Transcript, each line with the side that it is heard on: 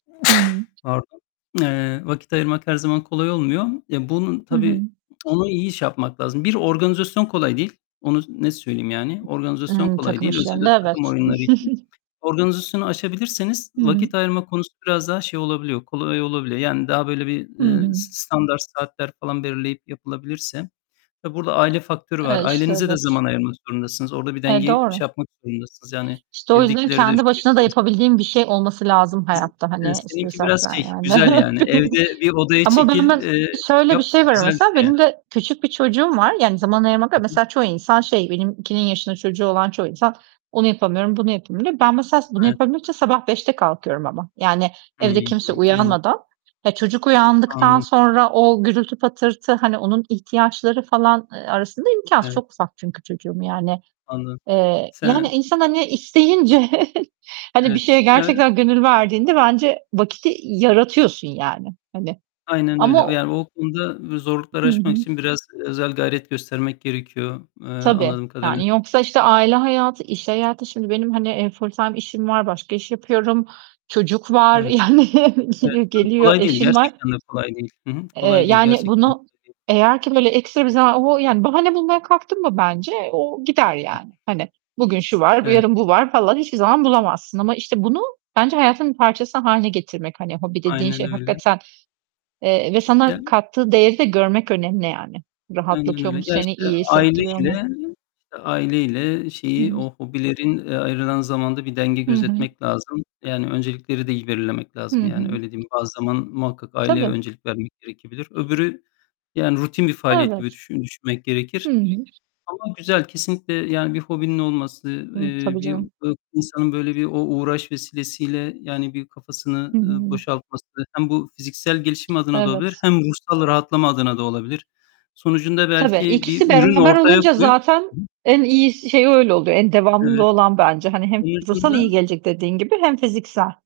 right: Hı hı.
left: Pardon. Eee, vakit ayırmak her zaman kolay olmuyor. Ya, bunun
right: Hı hı.
left: tabii onu iyi şey yapmak lazım. Bir organizasyon kolay değil. Onu net söyleyeyim yani. Organizasyon
right: Eee,
left: kolay
right: takım
left: değil. Özellikle
right: işlerinde
left: takım
right: evet.
left: oyunları için organizasyonu aşabilirseniz
right: Hı hı.
left: vakit ayırma konusu biraz daha şey olabiliyor, kolay olabiliyor. Yani daha böyle bir,
right: Hı
left: ııı,
right: hı.
left: s standart saatler falan belirleyip yapılabilirse, tabii burada aile faktörü var.
right: Eee, işte,
left: Ailenize de
right: evet.
left: zaman ayırmak zorundasınız. Orada bir
right: E,
left: dengeyi
right: doğru.
left: şey yapmak zorundasınız. Yani,
right: İşte, o yüzden
left: evdekilere de.
right: kendi başına da
left: [unintelligible]
right: yapabildiğim bir şey olması lazım hayatta
left: Eee,
right: hani. İşte,,
left: seninki
right: [unintelligible]
left: biraz şey,
right: yani,
left: güzel yani. Evde bir odaya
right: ama ben
left: çekil,
right: biraz
left: eee,
right: şöyle bir
left: yap,
right: şey var
left: güzel bir
right: mesela,
left: şey yani.
right: benim de küçük bir çocuğum var, yani, zaman ayırmak, [unintelligible]
left: Hı hı.
right: mesela çoğu insan şey, benimkinin yaşında çocuğu olan çoğu insan, onu yapamıyorum, bunu yapayım, diyor. Ben mesela bunu
left: Evet.
right: yapabilmek için sabah 5'te kalkıyorum ama, yani, evde
left: Hımm.
right: kimse
left: Anladım.
right: uyanmadan. E, çocuk uyandıktan
left: Anlı
right: sonra o gürültü patırtı, hani onun ihtiyaçları falan, eee, arasında imkânsız.
left: Evet.
right: Çok ufak çünkü çocuğum, yani.
left: Anlı
right: Eee, yani
left: Sen
right: insan, hani, isteyince, hani, bir
left: Evet
right: şeye
left: [unintelligible]
right: gerçekten gönül verdiğinde bence vakti yaratıyorsun, yani, hani
left: Aynen
right: ama
left: öyle.
right: o
left: Yani, o konuda v zorlukları
right: Hı
left: aşmak
right: hı.
left: için biraz özel gayret göstermek gerekiyor, eee,
right: Tabii.
left: anladığım kadarıyla.
right: Yani, yoksa işte aile
left: [unintelligible]
right: hayatı, iş hayatı Şimdi benim, hanii e, full-time işim var, başka iş yapıyorum, çocuk var,
left: Evet,
right: yani,
left: evet,
right: g
left: tabii
right: geliyor,
left: kolay değil,
right: eşim var.
left: gerçektende kolay değil. Hı hı.
right: Eee,
left: Kolay değil,
right: yani,
left: gerçekten
right: bunu
left: kolay değil.
right: eğer ki, böyle, ekstra bir zaman o, yani, bahane bulmaya kalktın mı bence o gider
left: Hı
right: yani. Hani, bugün şu var, bu
left: Evet.
right: yarın bu var falan hiçbir zaman bulamazsın ama, işte, bunu bence hayatın bir parçası hâline getirmek, hani, hobi dediğin
left: Aynen
right: şey
left: öyle.
right: hakikaten eee, ve sana
left: Yani.
right: kattığı değeri de görmek önemli yani.
left: Aynen
right: Rahatlatıyor mu
left: öyle. Ya,
right: seni,
left: işte,
right: iyi
left: aileyle
right: hissettiriyor mu?
left: işte aileyle şeyi
right: Hıı.
left: o hobilerin, e, ayrılan zamanda bir denge
right: Hı hı.
left: gözetmek lazım. Yani, öncelikleri de iyi belirlemek
right: Hı
left: lazım, yani,
right: hı.
left: öyle diyeyim. Bazı zaman muhakkak aileye
right: Tabii.
left: öncelik vermek gerekebilir. Öbürü, yani, rutin bir faaliyet gibi
right: Evet.
left: düşün düşünmek
right: Hı
left: gerekir.
right: hı.
left: Ama güzel, kesinlikle, yani, bir hobinin olması,
right: Hı,
left: eee,
right: tabii
left: bir
right: canım.
left: insanın böyle bir o uğraş vesilesiyle, yani, bir kafasını,
right: Hı
left: ııı,
right: hı.
left: boşaltması, hem bu fiziksel gelişim adına da olabilir
right: Evet.
left: hem ruhsal rahatlama adına da olabilir. Sonucunda
right: Tabii,
left: belki bir
right: ikisi
left: ürün
right: beraber
left: ortaya
right: olunca
left: koyup
right: zaten
left: [unintelligible]
right: en iyisi, şeyi, öyle oluyor, en devamlılığı
left: Evet.
right: olan bence. Hani, hem ruhsal iyi
left: Sonucunda
right: gelecek dediğin gibi hem fiziksel.